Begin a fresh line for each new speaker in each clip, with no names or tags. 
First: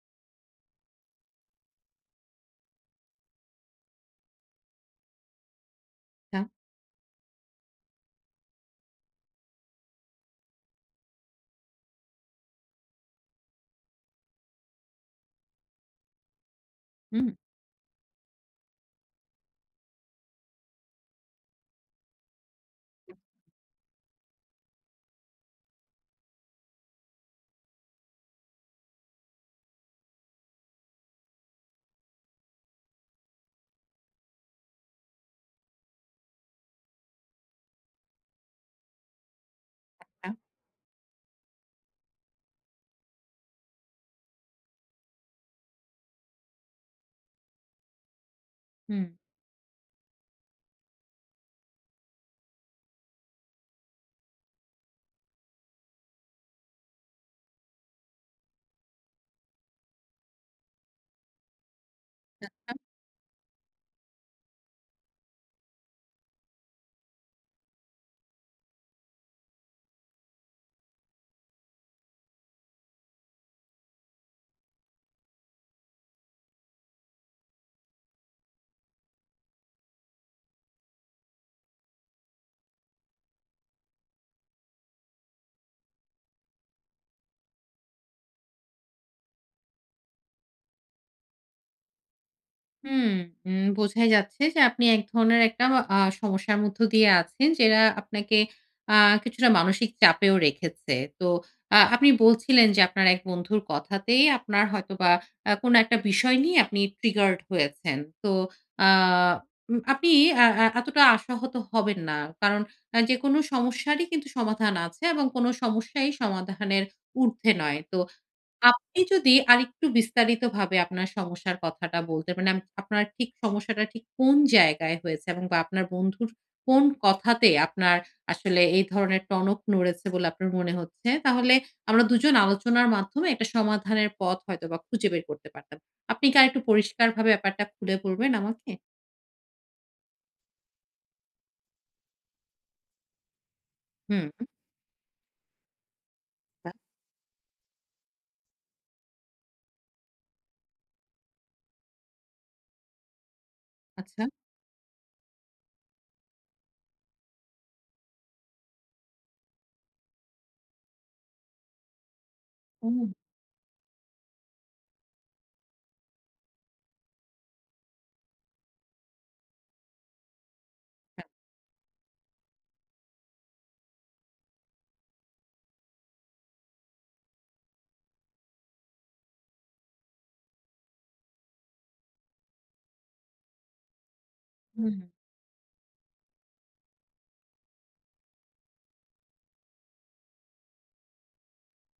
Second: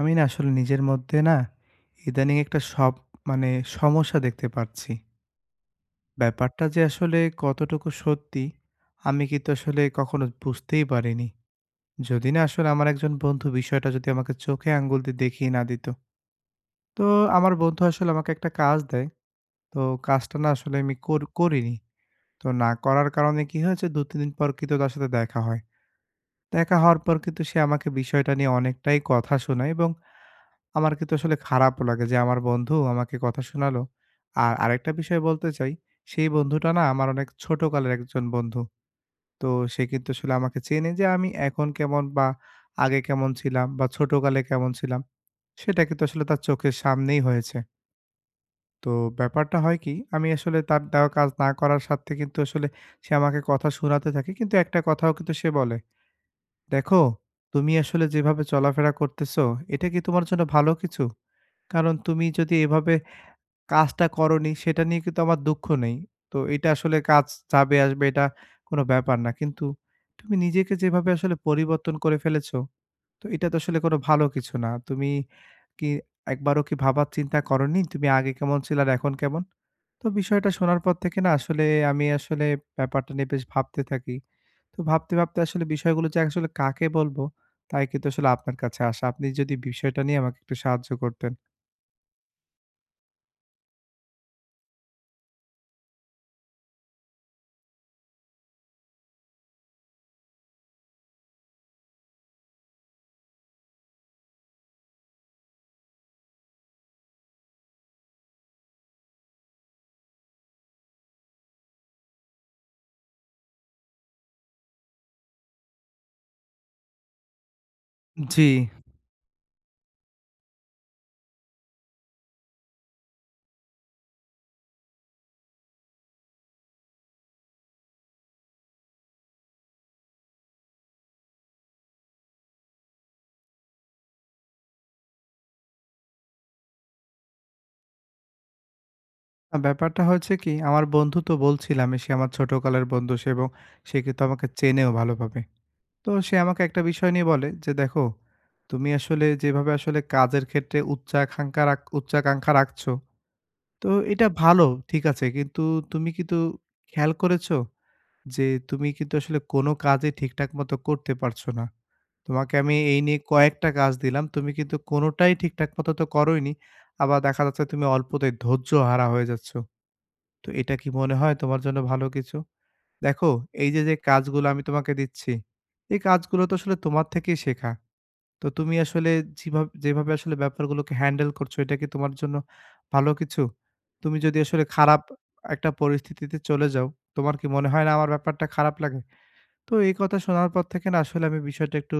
আমি না আসলে নিজের মধ্যে না ইদানিং একটা সব মানে সমস্যা দেখতে পাচ্ছি।
আচ্ছা।
ব্যাপারটা যে আসলে কতটুকু সত্যি আমি কিন্তু আসলে কখনো বুঝতেই পারিনি। যদি না আসলে আমার একজন বন্ধু বিষয়টা যদি আমাকে চোখে আঙ্গুল দিয়ে দেখিয়ে না দিত। তো
হুম,
আমার বন্ধু আসলে আমাকে একটা কাজ দেয়। তো কাজটা না আসলে আমি করিনি। তো না করার কারণে কি হয়েছে ২-৩ দিন পর কিন্তু তার সাথে দেখা হয়। দেখা হওয়ার পর কিন্তু সে আমাকে বিষয়টা নিয়ে অনেকটাই কথা শোনায় এবং আমার কিন্তু আসলে খারাপও লাগে যে আমার বন্ধু আমাকে কথা শোনালো। আর আরেকটা বিষয় বলতে চাই, সেই বন্ধুটা না আমার অনেক ছোটকালের একজন বন্ধু। তো সে কিন্তু
আচ্ছা।
আসলে আমাকে চেনে যে আমি এখন কেমন বা আগে কেমন ছিলাম বা ছোটকালে কেমন ছিলাম, সেটা কিন্তু আসলে তার চোখের সামনেই হয়েছে। তো
হুম,
ব্যাপারটা হয় কি, আমি আসলে তার দেওয়া কাজ না করার স্বার্থে কিন্তু আসলে সে আমাকে কথা শোনাতে থাকে। কিন্তু একটা কথাও কিন্তু সে বলে, "দেখো, তুমি আসলে যেভাবে চলাফেরা করতেছো, এটা কি তোমার জন্য ভালো কিছু?" কারণ তুমি যদি এভাবে কাজটা করোনি সেটা নিয়ে কিন্তু আমার দুঃখ নেই। তো এটা আসলে কাজ যাবে আসবে এটা কোনো ব্যাপার না। কিন্তু তুমি নিজেকে যেভাবে আসলে পরিবর্তন করে ফেলেছো, তো এটা তো আসলে কোনো ভালো কিছু না। তুমি কি একবারও কি ভাবার চিন্তা করোনি? তুমি আগে কেমন ছিল আর এখন কেমন? তো বিষয়টা শোনার পর থেকে না আসলে আমি আসলে ব্যাপারটা নিয়ে বেশ ভাবতে থাকি। তো ভাবতে, ভাবতে আসলে বিষয়গুলো যে আসলে কাকে বলবো তাই কিন্তু আসলে আপনার কাছে আসা। আপনি যদি বিষয়টা নিয়ে আমাকে একটু সাহায্য করতেন।
হুম, বোঝাই যাচ্ছে যে আপনি এক ধরনের একটা সমস্যার মধ্য দিয়ে আছেন যেটা আপনাকে আ কিছুটা মানসিক চাপেও রেখেছে। তো আপনি বলছিলেন যে আপনার এক বন্ধুর কথাতেই আপনার হয়তোবা কোনো একটা বিষয় নিয়ে আপনি ট্রিগার্ড হয়েছেন। তো আ উম আপনি আ আ এতটা আশাহত হবেন না। কারণ যেকোনো সমস্যারই কিন্তু সমাধান আছে এবং কোনো সমস্যাই সমাধানের ঊর্ধ্বে নয়। তো
জি।
আপনি যদি আরেকটু বিস্তারিতভাবে আপনার সমস্যার কথাটা বলতে মানে আপনার ঠিক সমস্যাটা ঠিক কোন জায়গায় হয়েছে এবং বা আপনার বন্ধুর কোন কথাতে আপনার আসলে এই ধরনের টনক নড়েছে বলে আপনার মনে হচ্ছে, তাহলে আমরা দুজন আলোচনার মাধ্যমে একটা সমাধানের পথ হয়তোবা খুঁজে বের করতে পারতাম। আপনি কি আরেকটু পরিষ্কারভাবে ব্যাপারটা খুলে বলবেন আমাকে?
ব্যাপারটা হয়েছে কি, আমার বন্ধু তো বলছিলাম, সে আমার ছোটকালের বন্ধু সে এবং সে কিন্তু
হুম,
আমাকে চেনেও ভালোভাবে। তো সে আমাকে
তা
একটা বিষয় নিয়ে বলে যে, "দেখো, তুমি আসলে যেভাবে আসলে কাজের ক্ষেত্রে উচ্চাকাঙ্ক্ষা রাখছো, তো
আচ্ছা।
এটা ভালো, ঠিক আছে। কিন্তু তুমি কিন্তু খেয়াল করেছো যে, তুমি কিন্তু আসলে কোনো কাজই ঠিকঠাক মতো করতে পারছো না। তোমাকে আমি
ও!
এই নিয়ে কয়েকটা কাজ দিলাম। তুমি কিন্তু কোনোটাই ঠিকঠাক মতো তো করোইনি। আবার দেখা যাচ্ছে তুমি অল্পতেই ধৈর্য হারা হয়ে যাচ্ছো।" তো এটা কি মনে হয় তোমার জন্য ভালো কিছু? দেখো এই যে, যে কাজগুলো আমি তোমাকে দিচ্ছি, এই কাজগুলো তো আসলে তোমার থেকেই শেখা। তো তুমি আসলে যেভাবে যেভাবে আসলে ব্যাপারগুলোকে হ্যান্ডেল করছো এটা কি তোমার জন্য ভালো কিছু? তুমি যদি আসলে
হুম,
খারাপ একটা পরিস্থিতিতে চলে যাও, তোমার কি মনে হয় না আমার ব্যাপারটা খারাপ লাগে? তো এই কথা শোনার পর থেকে না আসলে আমি বিষয়টা একটু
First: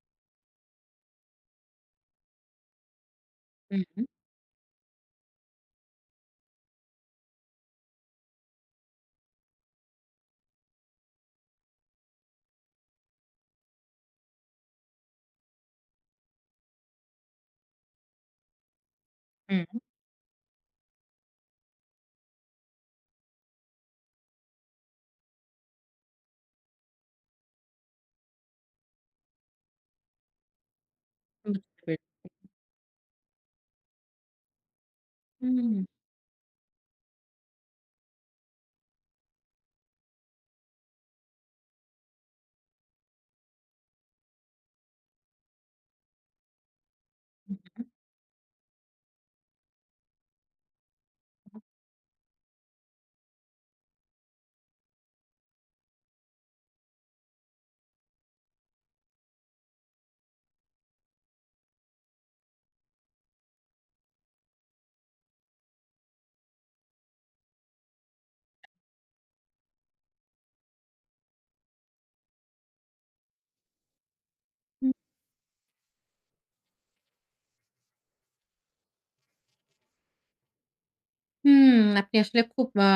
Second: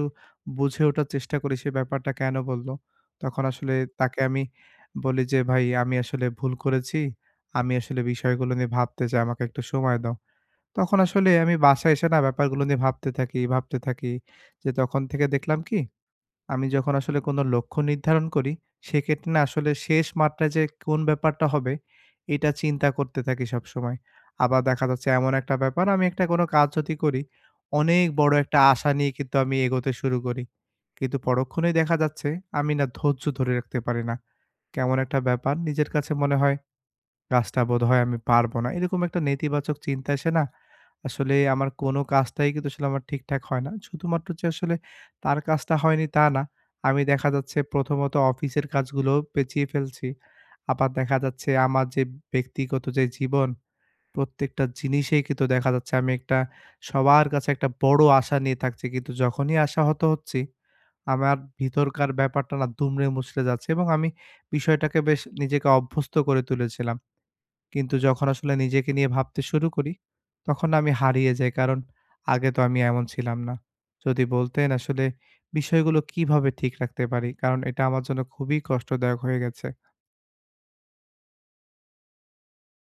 বুঝে ওঠার চেষ্টা করি সে ব্যাপারটা কেন বলল। তখন আসলে
হুম,
তাকে আমি বলি যে, "ভাই আমি আসলে ভুল করেছি। আমি আসলে বিষয়গুলো নিয়ে ভাবতে চাই, আমাকে একটু সময় দাও।" তখন আসলে আমি বাসায় এসে না ব্যাপারগুলো নিয়ে ভাবতে থাকি, ভাবতে থাকি। যে তখন থেকে দেখলাম কি আমি যখন আসলে কোনো লক্ষ্য নির্ধারণ করি, সেক্ষেত্রে না
হুম,
আসলে
হুম,
শেষ মাত্রায় যে কোন ব্যাপারটা হবে, এটা চিন্তা করতে থাকি সবসময়। আবার দেখা যাচ্ছে এমন একটা ব্যাপার আমি একটা কোনো কাজ যদি করি, অনেক বড় একটা আশা নিয়ে কিন্তু আমি এগোতে শুরু করি। কিন্তু পরক্ষণেই
বুঝতে
দেখা
পেরেছি।
যাচ্ছে আমি না ধৈর্য ধরে রাখতে পারি না। কেমন একটা ব্যাপার নিজের কাছে মনে হয়, কাজটা বোধহয় আমি পারব না। এরকম একটা নেতিবাচক চিন্তা এসে না আসলে আমার কোনো কাজটাই কিন্তু আসলে আমার ঠিকঠাক হয় না। শুধুমাত্র যে আসলে তার কাজটা হয়নি তা না। আমি দেখা যাচ্ছে প্রথমত অফিসের কাজগুলোও পেঁচিয়ে ফেলছি। আবার দেখা যাচ্ছে আমার যে ব্যক্তিগত যে জীবন, প্রত্যেকটা জিনিসেই কিন্তু দেখা যাচ্ছে আমি একটা সবার কাছে একটা বড় আশা নিয়ে থাকছি। কিন্তু যখনই আশাহত হচ্ছি, আমার ভিতরকার ব্যাপারটা না দুমড়ে মুচড়ে যাচ্ছে এবং আমি বিষয়টাকে বেশ নিজেকে অভ্যস্ত করে তুলেছিলাম। কিন্তু যখন আসলে নিজেকে নিয়ে ভাবতে শুরু করি, তখন না আমি হারিয়ে যাই। কারণ আগে তো আমি এমন ছিলাম না। যদি বলতেন
হুম।
আসলে বিষয়গুলো কিভাবে ঠিক রাখতে পারি? কারণ এটা আমার জন্য খুবই কষ্টদায়ক হয়ে গেছে।
হুম, আপনি আসলে খুব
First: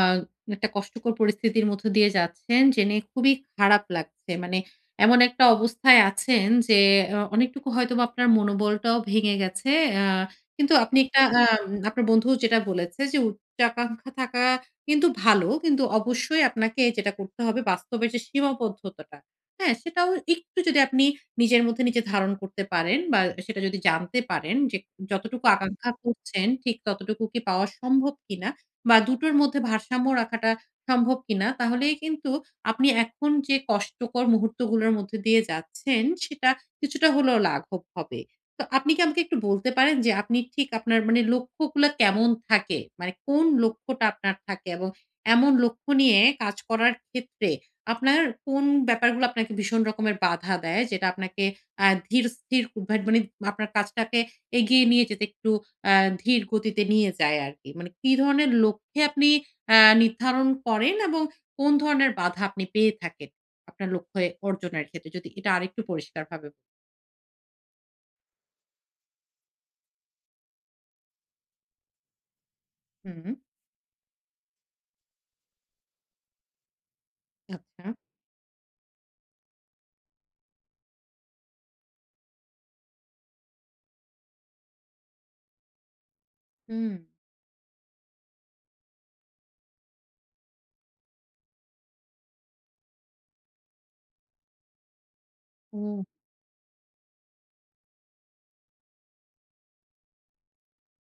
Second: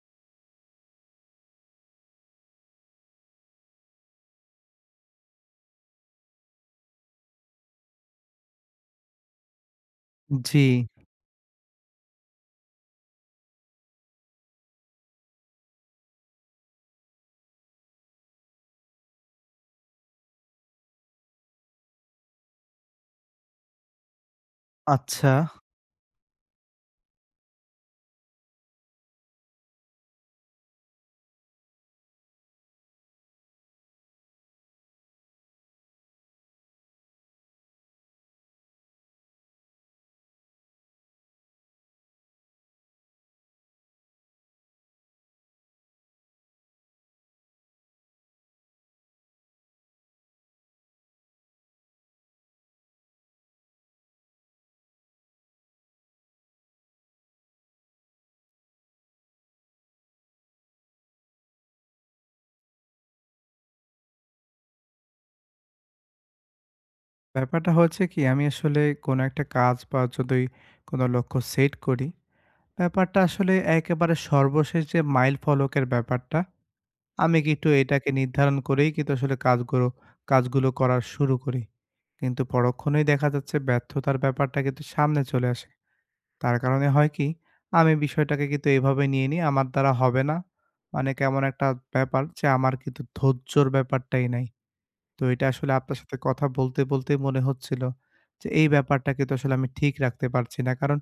একটা কষ্টকর পরিস্থিতির মধ্য দিয়ে যাচ্ছেন জেনে খুবই খারাপ লাগছে। মানে এমন একটা অবস্থায় আছেন যে অনেকটুকু হয়তোবা আপনার মনোবলটাও ভেঙে গেছে। আ
জি,
কিন্তু আপনি একটা আ আপনার বন্ধু যেটা বলেছে যে উচ্চাকাঙ্ক্ষা থাকা কিন্তু ভালো। কিন্তু অবশ্যই আপনাকে যেটা করতে হবে বাস্তবের যে সীমাবদ্ধতাটা, হ্যাঁ? সেটাও একটু যদি আপনি নিজের মধ্যে নিজে ধারণ করতে পারেন বা সেটা যদি জানতে পারেন যে
আচ্ছা।
যতটুকু আকাঙ্ক্ষা করছেন ঠিক ততটুকু কি পাওয়া সম্ভব কিনা বা দুটোর মধ্যে ভারসাম্য রাখাটা সম্ভব কিনা তাহলেই কিন্তু আপনি এখন যে কষ্টকর মুহূর্তগুলোর মধ্যে দিয়ে যাচ্ছেন সেটা কিছুটা হলেও লাঘব হবে। তো আপনি কি আমাকে একটু বলতে পারেন যে আপনি ঠিক আপনার মানে লক্ষ্যগুলা কেমন থাকে? মানে কোন লক্ষ্যটা আপনার থাকে এবং এমন লক্ষ্য নিয়ে কাজ করার ক্ষেত্রে আপনার কোন ব্যাপারগুলো আপনাকে ভীষণ রকমের বাধা দেয়? যেটা আপনাকে ধীর স্থির মানে আপনার কাজটাকে এগিয়ে নিয়ে যেতে একটু আ ধীর গতিতে নিয়ে যায় আরকি। মানে কি ধরনের লক্ষ্যে আপনি আ নির্ধারণ করেন এবং কোন ধরনের বাধা আপনি পেয়ে থাকেন আপনার লক্ষ্য অর্জনের ক্ষেত্রে? যদি এটা আরেকটু পরিষ্কারভাবে।
ব্যাপারটা হয়েছে কি আমি আসলে কোনো একটা কাজ বা যদি কোনো লক্ষ্য সেট করি, ব্যাপারটা
হুম,
আসলে একেবারে সর্বশেষ যে মাইল ফলকের ব্যাপারটা, আমি কিন্তু
আচ্ছা।
এটাকে নির্ধারণ করেই কিন্তু আসলে কাজগুলো কাজগুলো করা শুরু করি। কিন্তু পরক্ষণেই দেখা যাচ্ছে ব্যর্থতার ব্যাপারটা কিন্তু সামনে চলে আসে। তার কারণে
হুম।
হয় কি, আমি বিষয়টাকে কিন্তু এভাবে নিয়ে নিই, আমার দ্বারা হবে না। মানে কেমন একটা ব্যাপার যে আমার কিন্তু ধৈর্যর ব্যাপারটাই নাই। তো এটা আসলে আপনার
ও!
সাথে কথা বলতে, বলতেই মনে হচ্ছিল যে এই ব্যাপারটা কিন্তু আসলে আমি ঠিক রাখতে পারছি না। কারণ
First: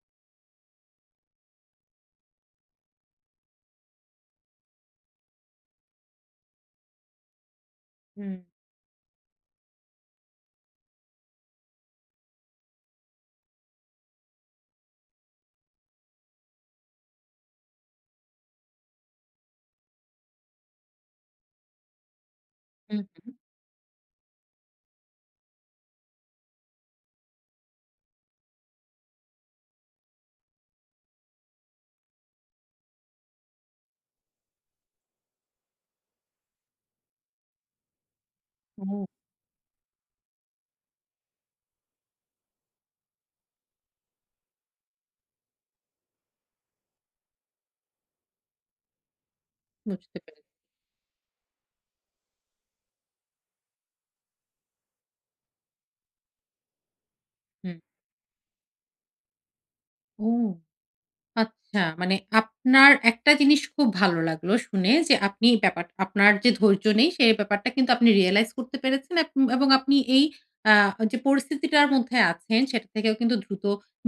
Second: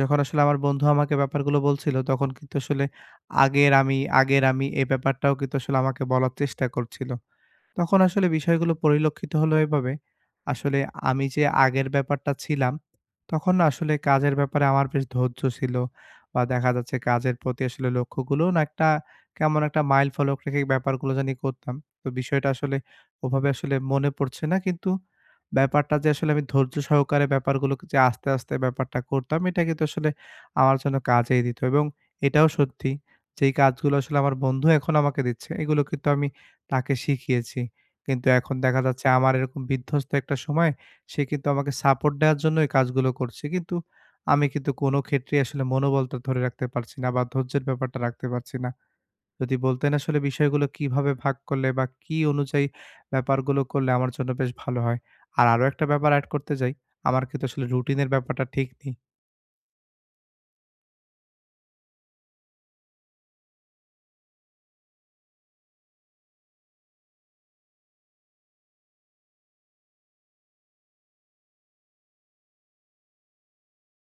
যখন আসলে আমার বন্ধু আমাকে ব্যাপারগুলো বলছিল, তখন কিন্তু আসলে আগের আমি, আগের আমি এই ব্যাপারটাও কিন্তু আসলে আমাকে বলার চেষ্টা করছিল। তখন আসলে
হুম,
বিষয়গুলো পরিলক্ষিত হলো এভাবে, আসলে আমি যে আগের ব্যাপারটা ছিলাম, তখন না আসলে কাজের ব্যাপারে আমার বেশ ধৈর্য ছিল বা দেখা যাচ্ছে কাজের প্রতি আসলে লক্ষ্যগুলো না একটা কেমন একটা মাইল ফলক রেখে ব্যাপারগুলো জানি করতাম। তো বিষয়টা আসলে
হুম, হুম।
ওভাবে আসলে মনে পড়ছে না। কিন্তু ব্যাপারটা যে আসলে আমি ধৈর্য সহকারে ব্যাপারগুলোকে যে আস্তে, আস্তে ব্যাপারটা করতাম, এটা কিন্তু আসলে আমার জন্য কাজেই দিত এবং এটাও সত্যি যেই কাজগুলো আসলে আমার বন্ধু এখন আমাকে দিচ্ছে, এগুলো কিন্তু আমি তাকে শিখিয়েছি। কিন্তু এখন দেখা যাচ্ছে
ও!
আমার এরকম বিধ্বস্ত একটা সময় সে কিন্তু আমাকে সাপোর্ট দেওয়ার জন্য এই কাজগুলো করছে। কিন্তু আমি কিন্তু কোনো ক্ষেত্রেই আসলে মনোবলটা ধরে রাখতে পারছি না বা ধৈর্যের ব্যাপারটা রাখতে পারছি না। যদি বলতেন আসলে
বুঝতে পেরেছি।
বিষয়গুলো কিভাবে ভাগ করলে বা কি অনুযায়ী ব্যাপারগুলো করলে আমার জন্য বেশ ভালো হয়? আর আরো একটা ব্যাপার এড করতে যাই, আমার কিন্তু আসলে
হুম।
রুটিনের ব্যাপারটা ঠিক নেই।
ও! আচ্ছা, মানে আপনার একটা জিনিস খুব ভালো লাগলো শুনে যে আপনি আপনার যে ধৈর্য নেই সেই ব্যাপারটা কিন্তু আপনি রিয়ালাইজ করতে পেরেছেন এবং আপনি এই আ যে পরিস্থিতিটার মধ্যে আছেন সেটা থেকেও কিন্তু দ্রুত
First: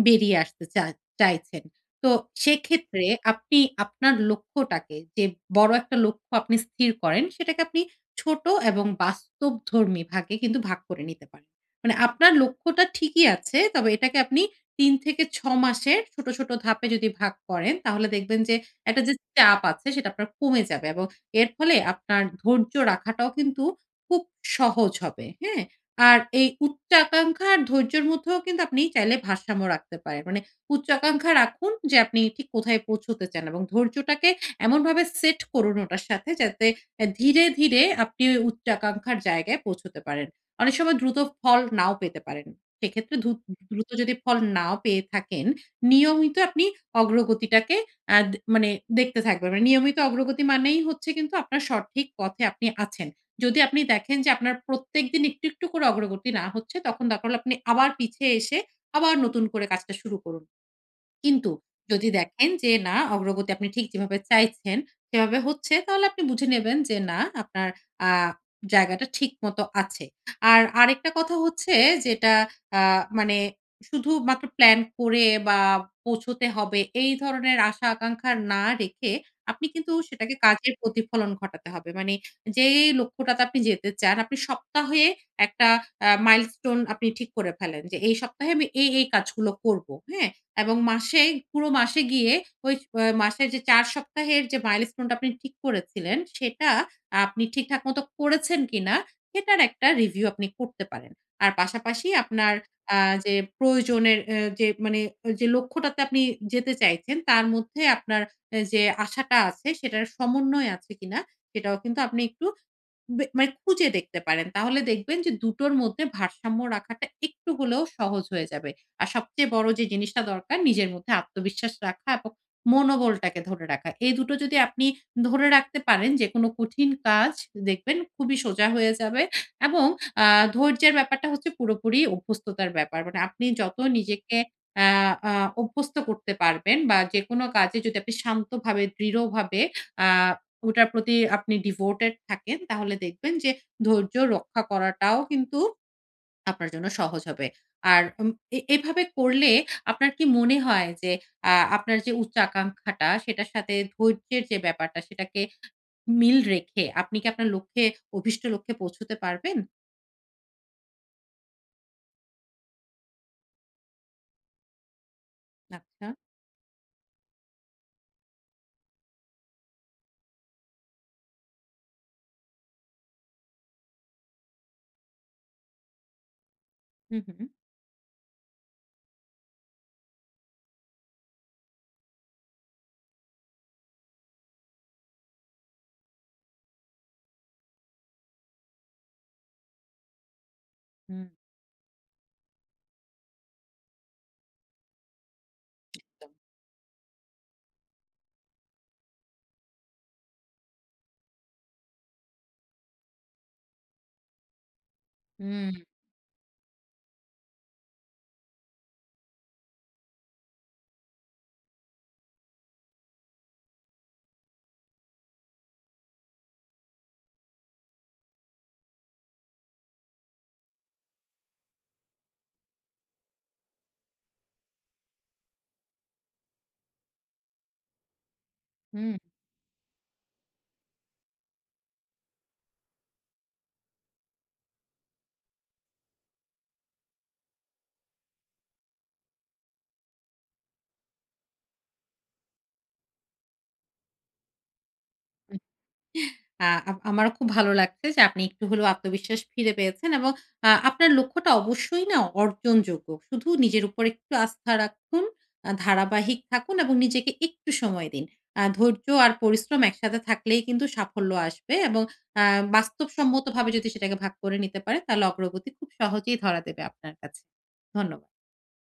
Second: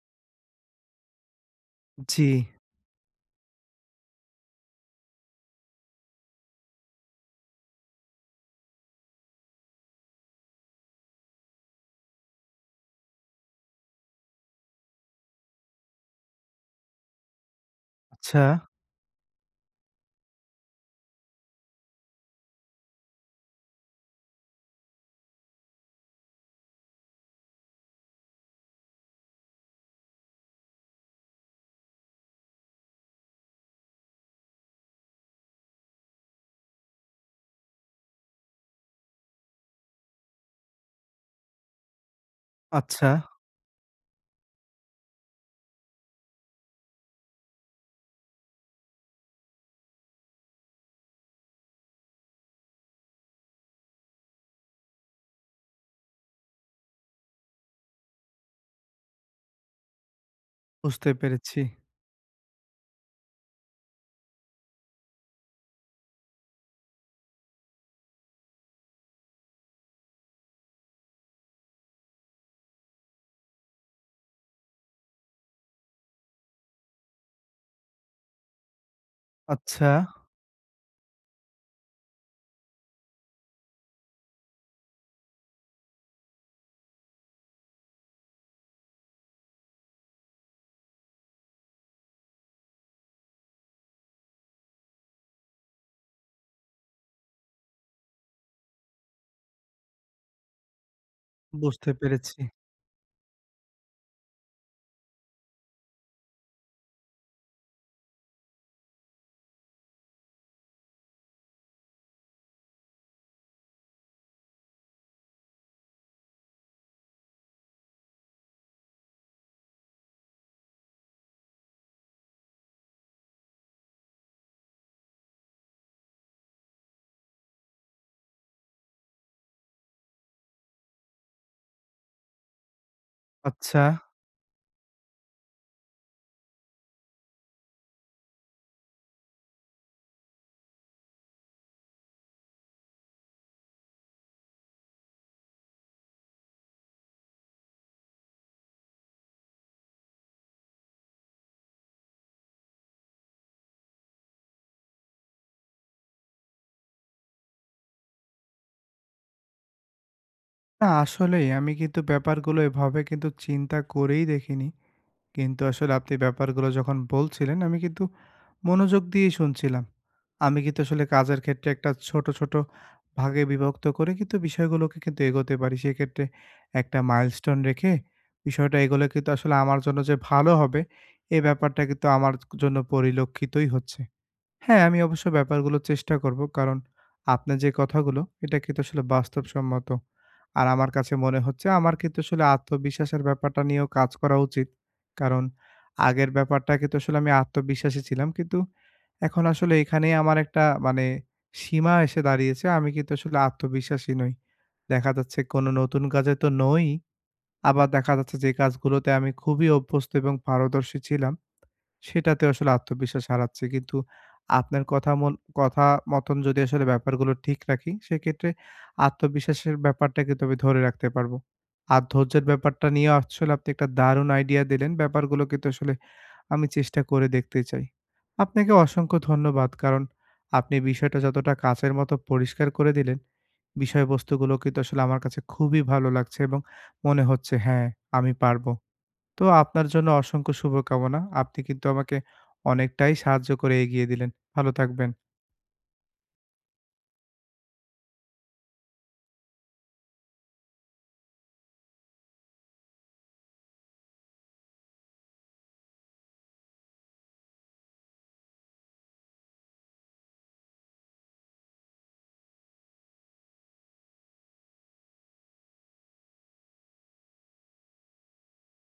বেরিয়ে আসতে চাইছেন। তো
জি,
সেক্ষেত্রে আপনি আপনার লক্ষ্যটাকে যে বড় একটা লক্ষ্য আপনি স্থির করেন সেটাকে আপনি ছোট এবং বাস্তবধর্মী ভাগে কিন্তু ভাগ করে নিতে পারেন। মানে আপনার লক্ষ্যটা ঠিকই আছে তবে এটাকে আপনি ৩ থেকে ৬ মাসের ছোট, ছোট ধাপে যদি ভাগ করেন তাহলে দেখবেন
আচ্ছা,
যে একটা যে চাপ আছে সেটা আপনার কমে যাবে এবং এর ফলে আপনার ধৈর্য রাখাটাও কিন্তু খুব সহজ হবে। হ্যাঁ? আর এই উচ্চাকাঙ্ক্ষা আর ধৈর্যের মধ্যেও কিন্তু আপনি চাইলে ভারসাম্য রাখতে পারেন। মানে উচ্চাকাঙ্ক্ষা রাখুন যে আপনি ঠিক কোথায় পৌঁছতে চান এবং ধৈর্যটাকে এমনভাবে সেট করুন ওটার সাথে যাতে ধীরে, ধীরে আপনি ওই উচ্চাকাঙ্ক্ষার জায়গায় পৌঁছতে পারেন। অনেক সময় দ্রুত ফল নাও পেতে পারেন।
আচ্ছা
সেক্ষেত্রে দ্রুত যদি ফল নাও পেয়ে থাকেন, নিয়মিত আপনি অগ্রগতিটাকে আ দে মানে দেখতে থাকবেন। মানে নিয়মিত অগ্রগতি মানেই হচ্ছে কিন্তু আপনার সঠিক পথে আপনি আছেন। যদি আপনি দেখেন যে আপনার প্রত্যেকদিন একটু, একটু করে অগ্রগতি না হচ্ছে, তখন দরকার হলে আপনি আবার পিছিয়ে এসে আবার নতুন করে কাজটা শুরু করুন।
বুঝতে
কিন্তু
পেরেছি।
যদি দেখেন যে না অগ্রগতি আপনি ঠিক যেভাবে চাইছেন সেভাবে হচ্ছে, তাহলে আপনি বুঝে নেবেন যে না আপনার আ জায়গাটা ঠিকমতো আছে। আর আরেকটা কথা হচ্ছে যেটা আ মানে শুধুমাত্র প্ল্যান করে বা পৌঁছতে হবে এই ধরনের আশা-আকাঙ্ক্ষা না রেখে আপনি
আচ্ছা,
কিন্তু সেটাকে কাজের প্রতিফলন ঘটাতে হবে। মানে যেই লক্ষ্যটাতে আপনি যেতে চান আপনি সপ্তাহে একটা মাইলস্টোন আপনি ঠিক করে ফেলেন যে এই সপ্তাহে আমি এই, এই কাজগুলো করব। হ্যাঁ? এবং মাসে পুরো মাসে গিয়ে ওই মাসের যে ৪ সপ্তাহের যে মাইলস্টোন টা আপনি ঠিক করেছিলেন, সেটা আপনি ঠিকঠাক মতো করেছেন কিনা, সেটার একটা রিভিউ আপনি করতে পারেন। আর
বুঝতে
পাশাপাশি
পেরেছি।
আপনার আ যে প্রয়োজনের এ যে মানে যে লক্ষ্যটাতে আপনি যেতে চাইছেন, তার মধ্যে আপনার যে আশাটা আছে, সেটার সমন্বয় আছে কিনা, সেটাও কিন্তু আপনি একটু মানে খুঁজে দেখতে পারেন। তাহলে দেখবেন যে ২ টোর মধ্যে ভারসাম্য রাখাটা একটু হলেও সহজ হয়ে যাবে। আর সবচেয়ে বড় যে জিনিসটা দরকার নিজের মধ্যে আত্মবিশ্বাস রাখা এবং মনোবলটাকে ধরে রাখা। এই ২ টো যদি আপনি ধরে রাখতে পারেন যেকোনো কঠিন কাজ দেখবেন খুবই সোজা হয়ে যাবে এবং আ ধৈর্যের ব্যাপারটা হচ্ছে পুরোপুরি অভ্যস্ততার ব্যাপার। মানে আপনি যত
আচ্ছা।
নিজেকে আ আ অভ্যস্ত করতে পারবেন বা যেকোনো কাজে যদি আপনি শান্তভাবে দৃঢ়ভাবে আ ওটার প্রতি আপনি ডিভোটেড থাকেন তাহলে দেখবেন যে ধৈর্য রক্ষা করাটাও কিন্তু আপনার জন্য সহজ হবে। আর উম এ এভাবে করলে আপনার কি মনে হয় যে আপনার যে উচ্চ আকাঙ্খাটা সেটার সাথে ধৈর্যের যে ব্যাপারটা সেটাকে মিল রেখে আপনি কি আপনার লক্ষ্যে অভীষ্ট লক্ষ্যে পৌঁছতে পারবেন?
না আসলেই আমি কিন্তু ব্যাপারগুলো এভাবে কিন্তু চিন্তা করেই দেখিনি। কিন্তু আসলে
আচ্ছা।
আপনি ব্যাপারগুলো যখন বলছিলেন আমি কিন্তু মনোযোগ দিয়েই শুনছিলাম। আমি কিন্তু আসলে কাজের ক্ষেত্রে একটা ছোট, ছোট ভাগে বিভক্ত করে কিন্তু বিষয়গুলোকে কিন্তু এগোতে পারি। সেক্ষেত্রে একটা
হু, হু।
মাইলস্টোন রেখে বিষয়টা এগোলে কিন্তু আসলে আমার জন্য যে ভালো হবে, এ ব্যাপারটা কিন্তু আমার জন্য পরিলক্ষিতই হচ্ছে। হ্যাঁ, আমি অবশ্য ব্যাপারগুলো চেষ্টা করব। কারণ আপনার যে কথাগুলো, এটা কিন্তু আসলে বাস্তবসম্মত। আর আমার কাছে
হুম,
মনে হচ্ছে আমার কিন্তু আসলে আত্মবিশ্বাসের ব্যাপারটা নিয়েও কাজ করা উচিত। কারণ আগের
একদম।
ব্যাপারটা কিন্তু আসলে আমি আত্মবিশ্বাসী ছিলাম। কিন্তু এখন আসলে এখানেই আমার একটা মানে সীমা এসে দাঁড়িয়েছে। আমি কিন্তু আসলে আত্মবিশ্বাসী নই। দেখা যাচ্ছে কোনো
হুম,
নতুন কাজে তো নই, আবার দেখা যাচ্ছে যে কাজগুলোতে আমি খুবই অভ্যস্ত এবং পারদর্শী ছিলাম সেটাতে আসলে আত্মবিশ্বাস হারাচ্ছে। কিন্তু আপনার কথা মতন যদি আসলে ব্যাপারগুলো ঠিক রাখি, সেক্ষেত্রে আত্মবিশ্বাসের ব্যাপারটা কিন্তু আমি ধরে রাখতে পারবো। আর ধৈর্যের ব্যাপারটা নিয়ে আসলে আপনি একটা দারুণ আইডিয়া দিলেন। ব্যাপারগুলো কিন্তু আসলে আমি চেষ্টা করে দেখতে চাই। আপনাকে
হুম।
অসংখ্য ধন্যবাদ। কারণ আপনি বিষয়টা যতটা কাঁচের মতো পরিষ্কার করে দিলেন, বিষয়বস্তুগুলো কিন্তু আসলে আমার কাছে খুবই ভালো লাগছে এবং মনে হচ্ছে হ্যাঁ, আমি পারবো। তো আপনার জন্য অসংখ্য শুভকামনা। আপনি কিন্তু আমাকে অনেকটাই সাহায্য করে এগিয়ে দিলেন। ভালো থাকবেন।
আহ, আ আম আমারও খুব ভালো লাগছে যে আপনি একটু হলেও আত্মবিশ্বাস ফিরে পেয়েছেন এবং আপনার লক্ষ্যটা অবশ্যই না অর্জনযোগ্য। শুধু নিজের উপর একটু আস্থা রাখুন, ধারাবাহিক থাকুন এবং নিজেকে একটু সময় দিন। ধৈর্য আর পরিশ্রম একসাথে থাকলেই কিন্তু সাফল্য আসবে এবং আ বাস্তবসম্মতভাবে যদি সেটাকে ভাগ করে নিতে পারেন তাহলে অগ্রগতি খুব সহজেই ধরা দেবে আপনার কাছে। ধন্যবাদ।